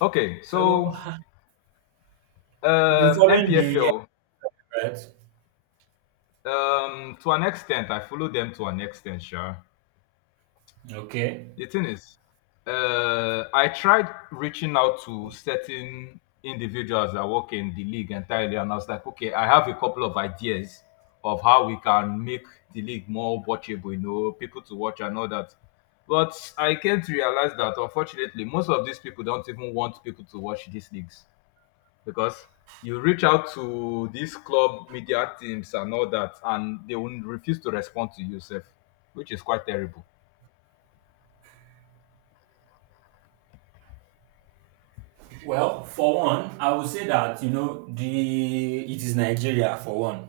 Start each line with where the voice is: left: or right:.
left: Okay,
right: So
left: so
right: you've been following the
left: MPFL,
right: right?
left: to an extent, I follow them to an extent, sure.
right: Okay.
left: The thing is, I tried reaching out to certain individuals that work in the league entirely, and I was like, okay, I have a couple of ideas of how we can make the league more watchable, people to watch and all that. But I came to realize that unfortunately, most of these people don't even want people to watch these leagues because you reach out to these club media teams and all that, and they will refuse to respond to you, yourself, which is quite terrible.
right: Well, for one, I would say that you know the it is Nigeria for one,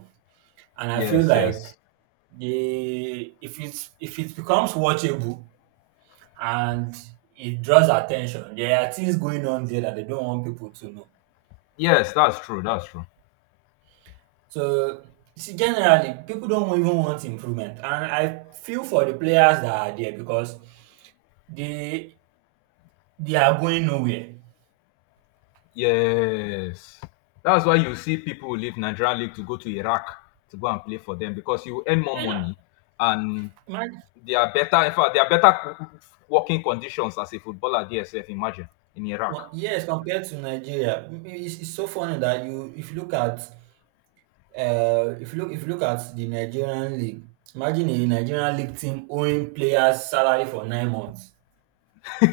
right: and I feel
left: Yes,
right: like
left: yes,
right: the if it becomes watchable and it draws attention, there are things going on there that they don't want people to know.
left: yes, that's true. That's true.
right: So see, generally, people don't even want improvement, and I feel for the players that are there because they they are going nowhere.
left: Yes, that's why you see people leave Nigerian league to go to Iraq to go and play for them because you earn more
right: And,
left: money and
right: uh,
left: they are better. In fact, they are better working conditions as a footballer. There, DSF, imagine in
right: Com
left: Iraq.
right: yes, compared to Nigeria. It's it's, so funny that you if you look at if you look at the Nigerian league. Imagine a Nigerian league team owing players salary for 9 months.
left: and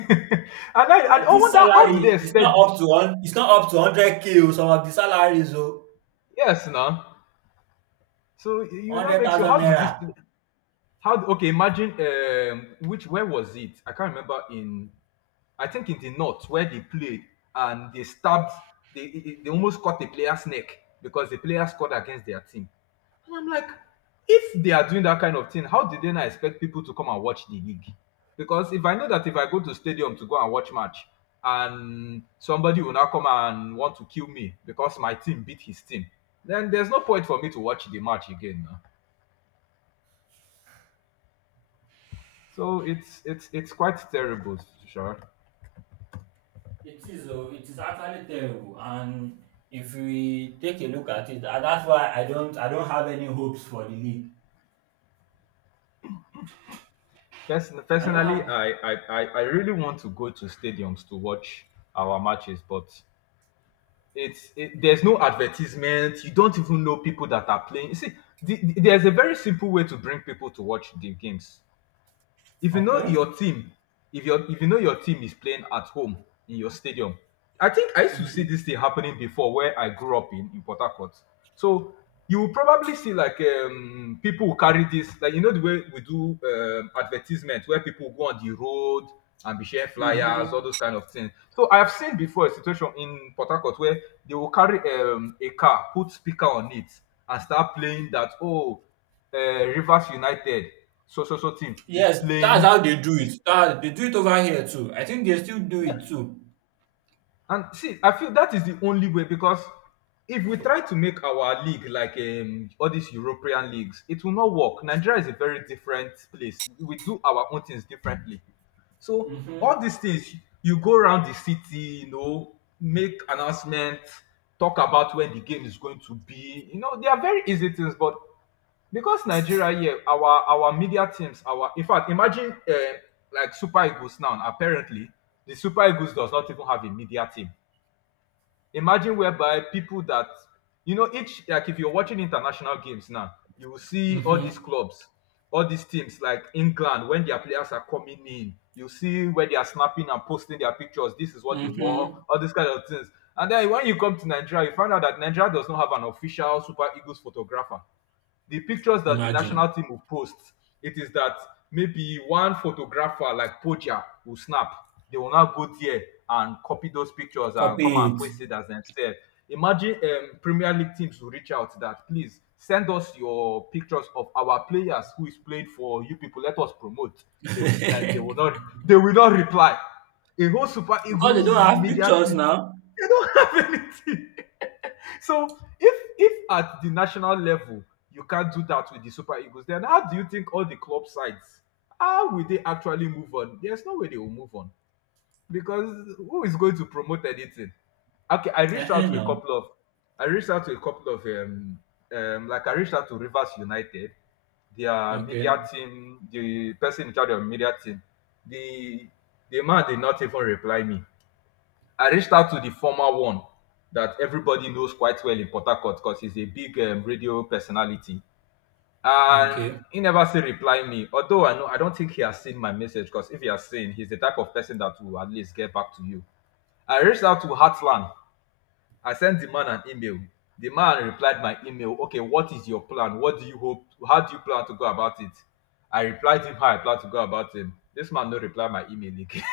left: I, and
right: And
left: I
right: this
left: wonder, how do they
right: salary is
left: expect?
right: not up to one it's not up to 100K o, some of the salaries o,
left: Yes, no. So you now
right: hundred
left: makes you
right: thousand
left: how do this
right: naira.
left: okay, imagine which, where was it? I can't remember in I think in the north where they played, and they stabbed, they they almost cut the player's neck because the player scored against their team. And I'm like, if they are doing that kind of thing, how did they not expect people to come and watch the league? Because if I know that if I go to stadium to go and watch match and somebody will now come and want to kill me because my team beat his team, then there's no point for me to watch the match again. Nah. So it's quite terrible, sure.
right: It is o, it is actually terrible, and if we take a look at it, and that's why I don't have any hopes for the league.
left: Person,
right: I don't
left: personally,
right: have.
left: I really want to go to stadiums to watch our matches, but there's no advertisement. You don't even know people that are playing. You see, there's a very simple way to bring people to watch the games. If you know
right: Okay.
left: your team if your if you know your team is playing at home in your stadium. I think I used to see
right: Mhm.
left: this thing happening before where I grew up in Port Harcourt. So you will probably see like people will carry this, like, the way we do advertisement where people go on the road and be sharing flyers, all
right: Mhm.
left: those kind of things. So I have seen before a situation in Port Harcourt where they will carry a car, put speaker on it and start playing that, oh, Rivers United, so so so team is
right: Yes, that's
left: playing.
right: how they do
left: Is
right: it. They do it over here too. I think they still do
left: Yeah.
right: it too.
left: And see, I feel that is the only way because if we try to make our league like all these European leagues, it will not work. Nigeria is a very different place. We do our own things differently. So all
right: Mhm.
left: these things, you go around the city, make announcements, talk about when the game is going to be. You know, they are very easy things, but because Nigeria here, our media teams, our in fact, imagine like Super Eagles now. Apparently, the Super Eagles does not even have a media team. Imagine whereby people that, you know, each, like, if you're watching international games now, you will see all these
right: Mhm.
left: clubs, all these teams like England. When their players are coming in, you see where they are snapping and posting their pictures. This is what they wore,
right: Mhm.
left: all these kind of things. And then when you come to Nigeria, you find out that Nigeria does not have an official Super Eagles photographer. The pictures that the
right: Imagine.
left: national team will post, it is that maybe one photographer like Poja will snap. They will now go there and copy those pictures and come
right: Copy
left: and
right: it.
left: post it as themselves. Imagine Premier League teams will reach out that, please send us your pictures of our players who is playing for you people. Let us promote. They, will- they will not. They will not reply. A whole Super
right: Because they
left: Eagles
right: don't have
left: media
right: pictures
left: team.
right: now.
left: They don't have anything. So if at the national level you can't do that with the Super Eagles, then how do you think all the club sides, how will they actually move on? There's no way they will move on because who is going to promote anything? Okay,
right: Now.
left: I reached out to a couple of I reached out to Rivers United, their media
right: Okay.
left: team, the person in charge of media team. The the man did not even reply me. I reached out to the former one that everybody knows quite well in Port Harcourt because he's a big radio personality. And
right: Okay.
left: he never still reply me. Although I know, I don't think he has seen my message, because if he has seen, he's the type of person that will at least get back to you. I reached out to Heartland. I sent the man an email. The man replied my email. Okay, what is your plan? What do you hope? How do you plan to go about it? I replied him how I plan to go about it. This man no reply my email again.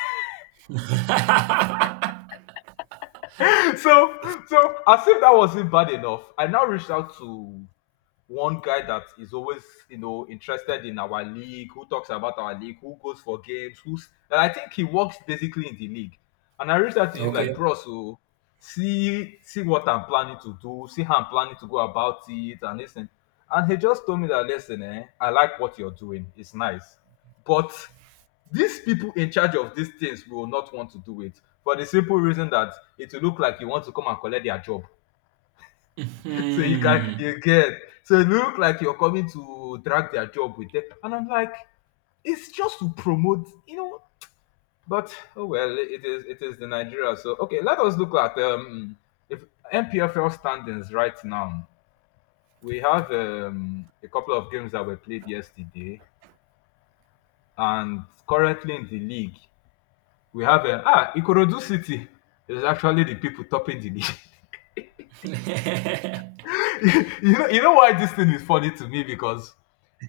left: So, as if that wasn't bad enough, I now reached out to one guy that is always, interested in our league, who talks about our league, who goes for games, who's and I think he works basically in the league. And I reached out to him like,
right: Okay.
left: bro, so see what I'm planning to do, see how I'm planning to go about it, and listen. And he just told me that, listen, I like what you're doing, it's nice, but these people in charge of these things will not want to do it for the simple reason that it will look like you want to come and collect their job, so you can,
right: Hmm.
left: you get, so it look like you're coming to drag their job with them. And I'm like, it's just to promote. But, oh well, it is the Nigeria. So okay, let us look at if MPFL standings right now. We have a couple of games that were played yesterday, and currently in the league we have Ikorodu City is actually the people topping the league. You know why this thing is funny to me? Because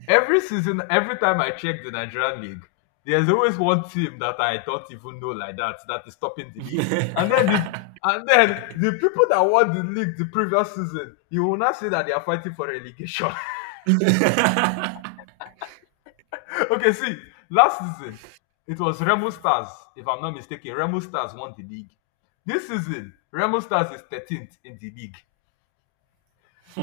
left: every season, every time I check the Nigerian league, there's always one team that I don't even know like that, that is topping the league. And then
right: Hmm.
left: the and then the people that won the league the previous season, you will not say that they are fighting for relegation. Okay, see, last season it was Remo Stars, if I'm not mistaken. Remo Stars won the league. This season, Remo Stars is 13th in the league.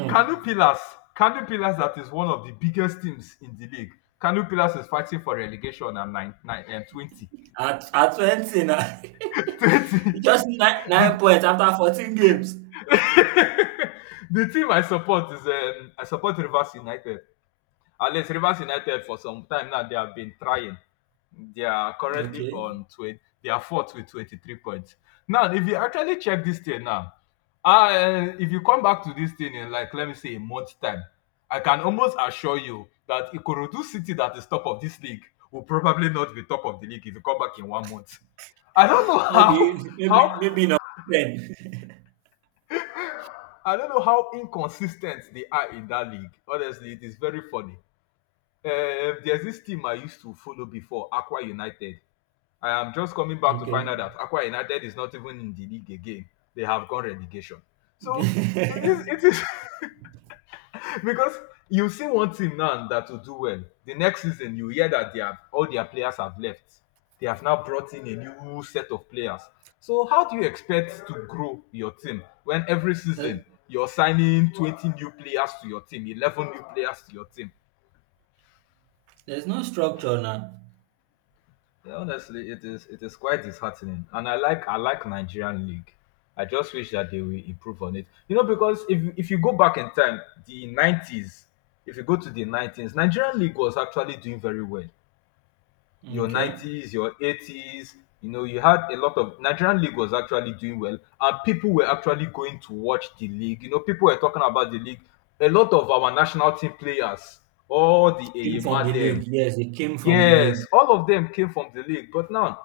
left: Kanu Pillars, Kanu Pillars that is one of the biggest teams in the league. Kanu Pillars is fighting for relegation and nine, nine, and 20.
right: At 20 now.
left: Twenty.
right: You just need nine
left: the team,
right: nine points after 14 games.
left: the team I support is I support Rivers United. At least Rivers United, for some time now, they have been trying. They are currently
right: Okay.
left: on 20. They are fourth with 23 points. Now, if you actually check this thing now, if you come back to this thing in, like, let me say a month's time, I can almost assure you that Ikorodu City that is top of this league will probably not be top of the league if you come back in one month. I don't know
right: Maybe,
left: how
right: maybe, maybe not then.
left: how inconsistent they are in that league. Honestly, it is very funny. There's this team I used to follow before, Aqua United. I am just coming back to find
right: Okay.
left: out that Aqua United is not even in the league again. They have gone relegation. So it is. It is. Because you see one team now that will do well, the next season you hear that they have, all their players have left. They have now brought in a new set of players. So how do you expect to grow your team when every
right: there's,
left: season you're signing 20 new players to your team, 11 new players to your team?
right: there's no structure now.
left: Yeah, honestly, it is quite disheartening, and I like Nigerian league. I just wish that they will improve on it. You know, because if you go back in time, the 90s, if you go to the 90s, Nigerian league was actually doing very well. Your
right: Okay.
left: nineties, your 80s, you know, you had a lot of Nigerian league was actually doing well, and people were actually going to watch the league. You know, people were talking about the league. A lot of our national team players, all the
right: Came from the
left: Eyema.
right: league. Yes, it came from the
left: Yes,
right: league.
left: all of them came from the league, but now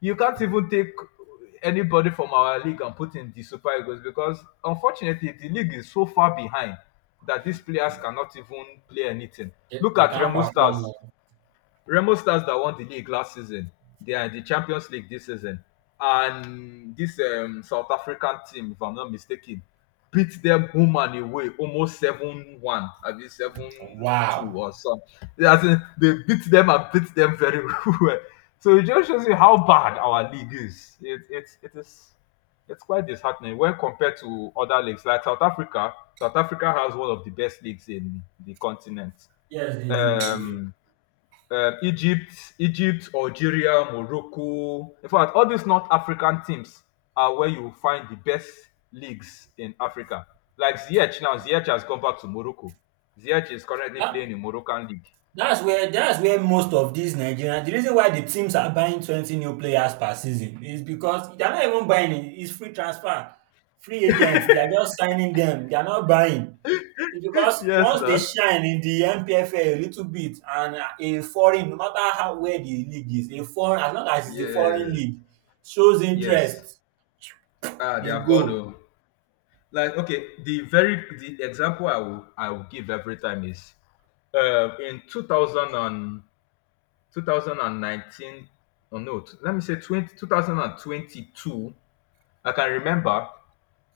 left: you can't even take anybody from our league and put in the Super Eagles because unfortunately the league is so far behind that these players cannot even play anything.
right: They,
left: Look
right: they
left: at
right: can't
left: Remo Stars.
right: perform. Oh.
left: Remo Stars that won the league last season, they are in the Champions League this season. And this South African team, if I'm not mistaken, beat them home and away almost 7-1, I mean 7-2
right: Wow.
left: or something. They beat them and beat them very well. So it just shows you how bad our league is. It is it's quite disheartening when compared to other leagues like South Africa. South Africa has one of the best leagues in the continent.
right: Yes, they do. They do. They do.
left: Um, Egypt, Algeria, Morocco. In fact, all these North African teams are where you find the best leagues in Africa. Like Ziyech now, Ziyech has gone back to Morocco. Ziyech is currently
right: That,
left: playing in Moroccan league.
right: that's where that's where most of these Nigerians. The reason why the teams are buying 20 new players per season is because they're not even buying it. It's free transfer, free agents. They are just signing them. They are not buying. It's because
left: Yes,
right: once they
left: sir.
right: shine in the NPFL a little bit and a foreign, no matter how where the league is, a foreign, as long as it's a foreign
left: Yes,
right: league shows
left: yes.
right: interest,
left: Ah, they
right: they
left: have gone.
right: go.
left: Oh. Like okay, the example I will give every time is in 2002 thousand and nineteen. Oh no, let me say 20 2022. I can remember,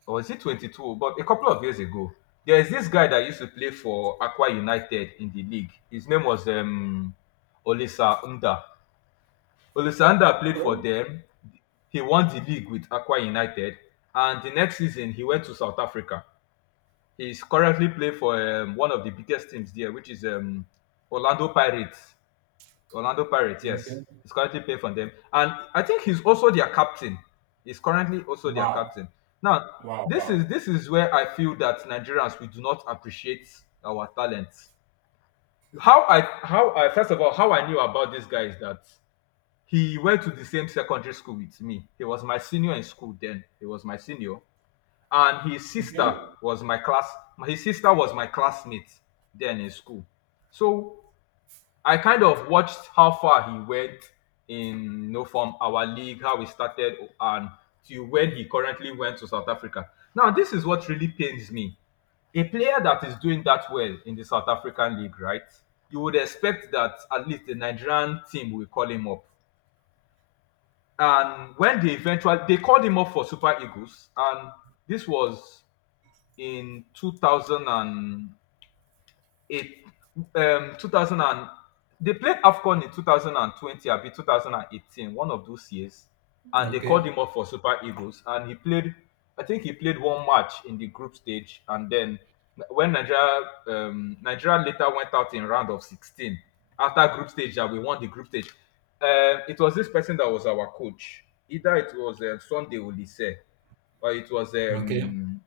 left: or is it 22? But a couple of years ago, there is this guy that used to play for Aqua United in the league. His name was Olisa Nda. Olisa Nda played
right: Okay.
left: for them. He won the league with Aqua United. And the next season, he went to South Africa. He's currently playing for one of the biggest teams there, which is Orlando Pirates. Orlando Pirates, yes.
right: Okay.
left: He's currently playing for them. And I think he's also their captain. He's currently also their
right: Wow.
left: captain. Now,
right: Wow.
left: this is
right: Wow.
left: this is where I feel that Nigerians we do not appreciate our talents. How I first of all, how I knew about this guy is that he went to the same secondary school with me. He was my senior in school then. He was my senior. And
right: Okay.
left: his sister was my classmate then in school. So I kind of watched how far he went in, you know, from our league, how he started, and to where he currently went to South Africa. Now, this is what really pains me. A player that is doing that well in the South African league, right? You would expect that at least the Nigerian team will call him up. And when they called him up for Super Eagles, and this was in 2000 and 8, 2000 and they played AFCON in 2020 abi 2018, one of those years, and they called
right: Okay.
left: him up for Super Eagles and he played. I think he played one match in the group stage and then when Nigeria later went out in round of 16 after group stage that we won the group stage. It was this person that was our coach. Either it was Sunday Olise or it was
right: Okay.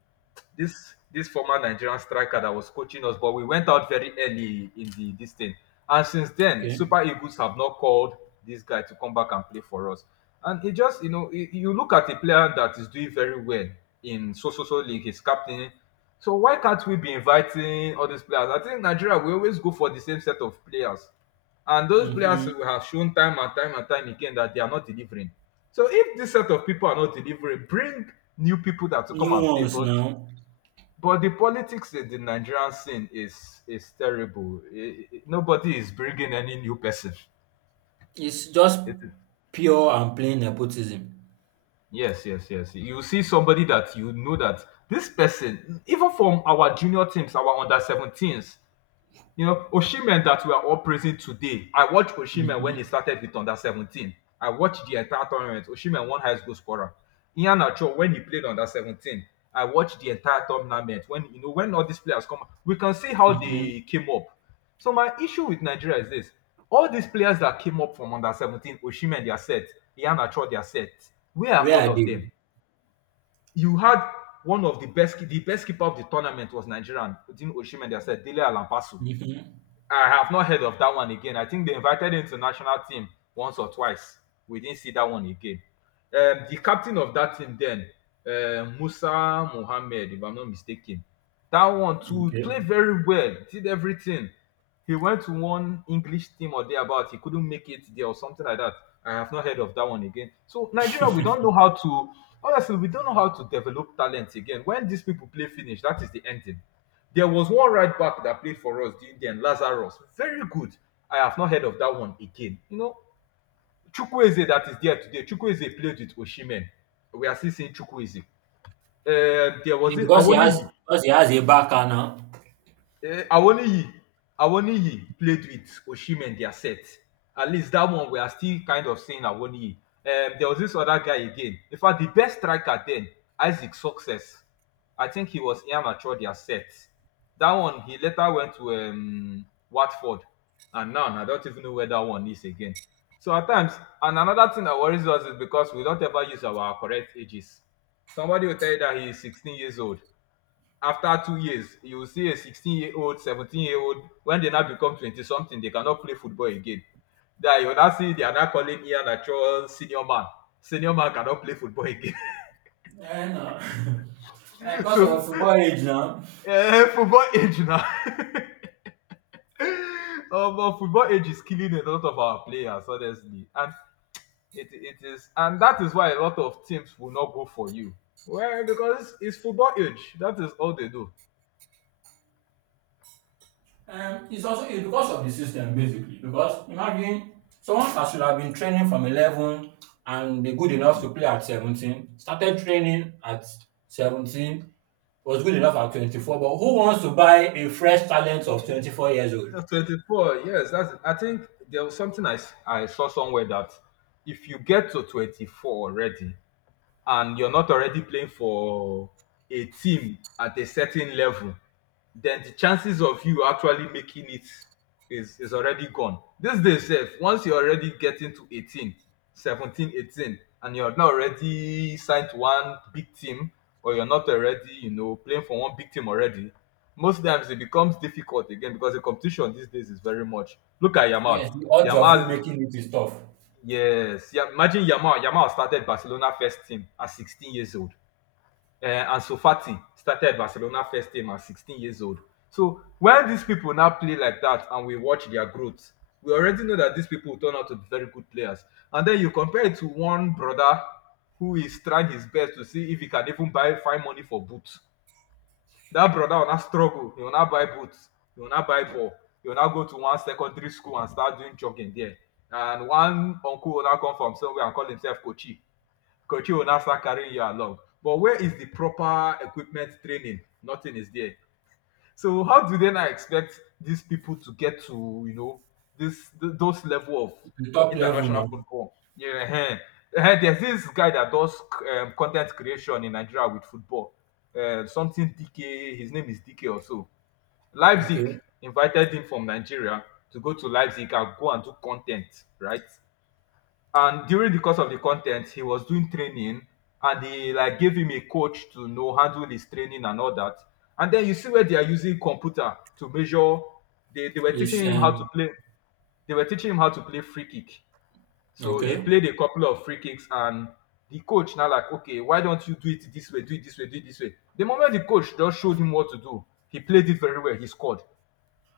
left: this former Nigerian striker that was coaching us, but we went out very early in the this thing. And since then,
right: Okay.
left: Super Eagles have not called this guy to come back and play for us. And it just, you know, you look at a player that is doing very well in so so so league, he's captain. So why can't we be inviting all these players? I think Nigeria we always go for the same set of players. And those players
right: Mm-hmm.
left: who have shown time and time and time again that they are not delivering. So if this set of people are not delivering, bring new people that to come
right: New
left: and play.
right: ones
left: But
right: now.
left: the politics in the Nigerian scene is terrible. Nobody is bringing any new person.
right: It's just
left: It,
right: pure and plain nepotism.
left: yes, yes, yes. You see somebody that you know that this person, even from our junior teams, our under 17s. You know, Oshimen that we are all praising today. I watched Oshimen when he
right: Mm-hmm.
left: started with under 17. I watched the entire tournament. Oshimen won highest goal scorer. Ian Acho when he played under 17. I watched the entire tournament. When you know when all these players come, we can see how
right: Mm-hmm.
left: they came up. So my issue with Nigeria is this: all these players that came up from under 17, Oshimen they are set, Ian Acho they are set. Where are
right: Where
left: all
right: are
left: of
right: they?
left: them? You had one of the best keeper of the tournament was Nigerian, Odin Oshimen. They are set, Dele Alampasu.
right: Mm-hmm.
left: I have not heard of that one again. I think they invited him to national team once or twice. We didn't see that one again. The captain of that team then, Musa Mohammed, if I'm not mistaken, that one too played
right: Okay.
left: very well, did everything. He went to one English team or thereabout. He couldn't make it there or something like that. I have not heard of that one again. So Nigeria, we don't know how to honestly, we don't know how to develop talent again. When these people play finish, that is the ending. There was one right back that played for us during then, Lazarus. Very good. I have not heard of that one again. You know, Chukwueze that is there today. Chukwueze played with Oshimen. We are still seeing Chukwueze. There was
right: And
left: this
right: because he has
left: Awoniyi.
right: because he has a backer now.
left: Eh, Awoniyi Awoniyi played with Osimhen their set. At least that one we are still kind of seeing Awoniyi. There was this other guy again. In fact, the best striker then, Isaac Success. I think he was Ian Amateur their set. That one he later went to Watford, and now I don't even know where that one is again. So at times, and another thing that worries us is because we don't ever use our correct ages. Somebody will tell you that he is 16 years old. After 2 years you will see a 16-year old, 17-year old. When they now become 20 something they cannot play football again. That you will now see they are now calling Ian Achor senior man. Senior man cannot play football again.
right: Eh, no. Eh, because
left: So,
right: of football age now.
left: eh, football age now. But football age is killing a lot of our players honestly and it is, and that is why a lot of teams will not go for you well because it's football age that is all they do.
right: It's also it's because of the system basically. Because imagine someone that should have been training from 11 and be good enough to play at 17, started training at 17, was good enough at 24. But who wants to buy a fresh talent of 24 years old?
left: 24, yes, that's I think there was something I saw somewhere that if you get to 24 already and you're not already playing for a team at a certain level, then the chances of you actually making it is already gone. This day safe, once you're already getting to 18, and you're not already signed to one big team, or you're not already, you know, playing for one big team already, most times it becomes difficult again because the competition these days is very much. Look at Yamal.
right: Yes, the odds of you
left: Yamal
right: making it is tough.
left: Yes, imagine Yamal. Yamal started Barcelona first team at 16 years old. And Sofati started Barcelona first team at 16 years old. So when these people now play like that and we watch their growth, we already know that these people turn out to be very good players. And then you compare it to one brother who is trying his best to see if he can even buy find money for boots. That brother will una struggle. He will una buy boots. He will una buy ball. He will una go to one secondary school and start doing jogging there, and one uncle will una come from somewhere and call himself kochi. Kochi una start carrying you along, but where is the proper equipment training, nothing is there. So how do they now expect these people to get to, you know, those level of
right: The top level
left: international
right: now.
left: football? Yeah, eh. Eh, there's this guy that does content creation in Nigeria with football. Something DK, his name is DK also. Leipzig
right: Okay.
left: invited him from Nigeria to go to Leipzig and go and do content, right? And during the course of the content he was doing training, and they like gave him a coach to, you know, handle his training and all that. And then you see where they are using computer to measure, they were
right: Is
left: teaching him how to play, they were teaching him how to play free kick. So he
right: Okay.
left: played a couple of free kicks and the coach now like, okay, why don't you do it this way, do it this way, do it this way. The moment the coach just showed him what to do he played it very well, he scored.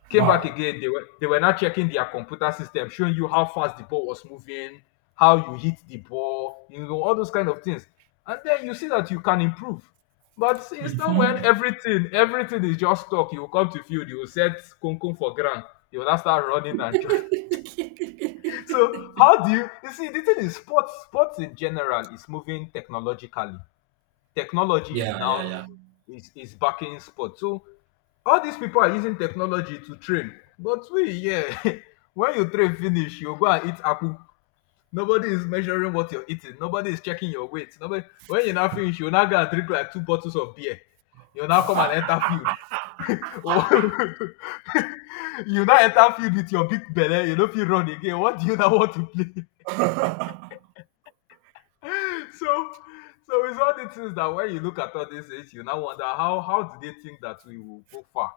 left: Came back
right: Wow.
left: again. They were now checking their computer system, showing you how fast the ball was moving, how you hit the ball, you know, all those kind of things. And then you see that you can improve. But see, it's not when
right: Mm-hmm.
left: everything is just talk. You will come to field, you will set Kunkun for ground, you will now start running and so how do you see the thing is sports in general is moving technologically. Technology is
right: Yeah, yeah,
left: now
right: yeah.
left: is backing sport. So all these people are using technology to train but we, yeah. When you train finish you go and eat apple. Nobody is measuring what you're eating, nobody is checking your weight, nobody, when you now finish you now go and drink like two bottles of beer, you now come and enter field. Oh. You now enter field with your big belly. You no feel run again, what do you now want to play? So, so it's all the things that when you look at all this, you now wonder how do they think that we will go far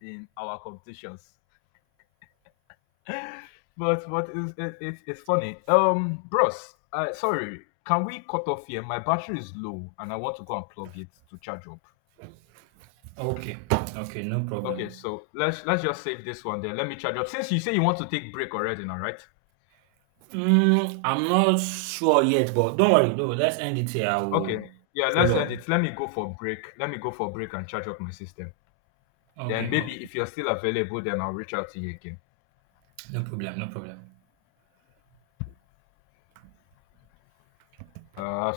left: in our competitions. But what is it, it's funny. Bros, sorry, can we cut off here? My battery is low, and I want to go and plug it to charge up.
right: Okay, okay, no problem.
left: Okay, so let's just save this one there. Let me charge up. Since you say you want to take break already, now, right?
right: I'm not sure yet, but don't worry, no, let's end it here. I
left: Okay,
right: will
left: yeah, let's
right: follow
left: end
right: up.
left: it. Let me go for break. Let me go for break and charge up my system. Then
right: Okay, okay,
left: maybe if you're still available, then I'll reach out to you again.
right: no problem, no problem.
left: I've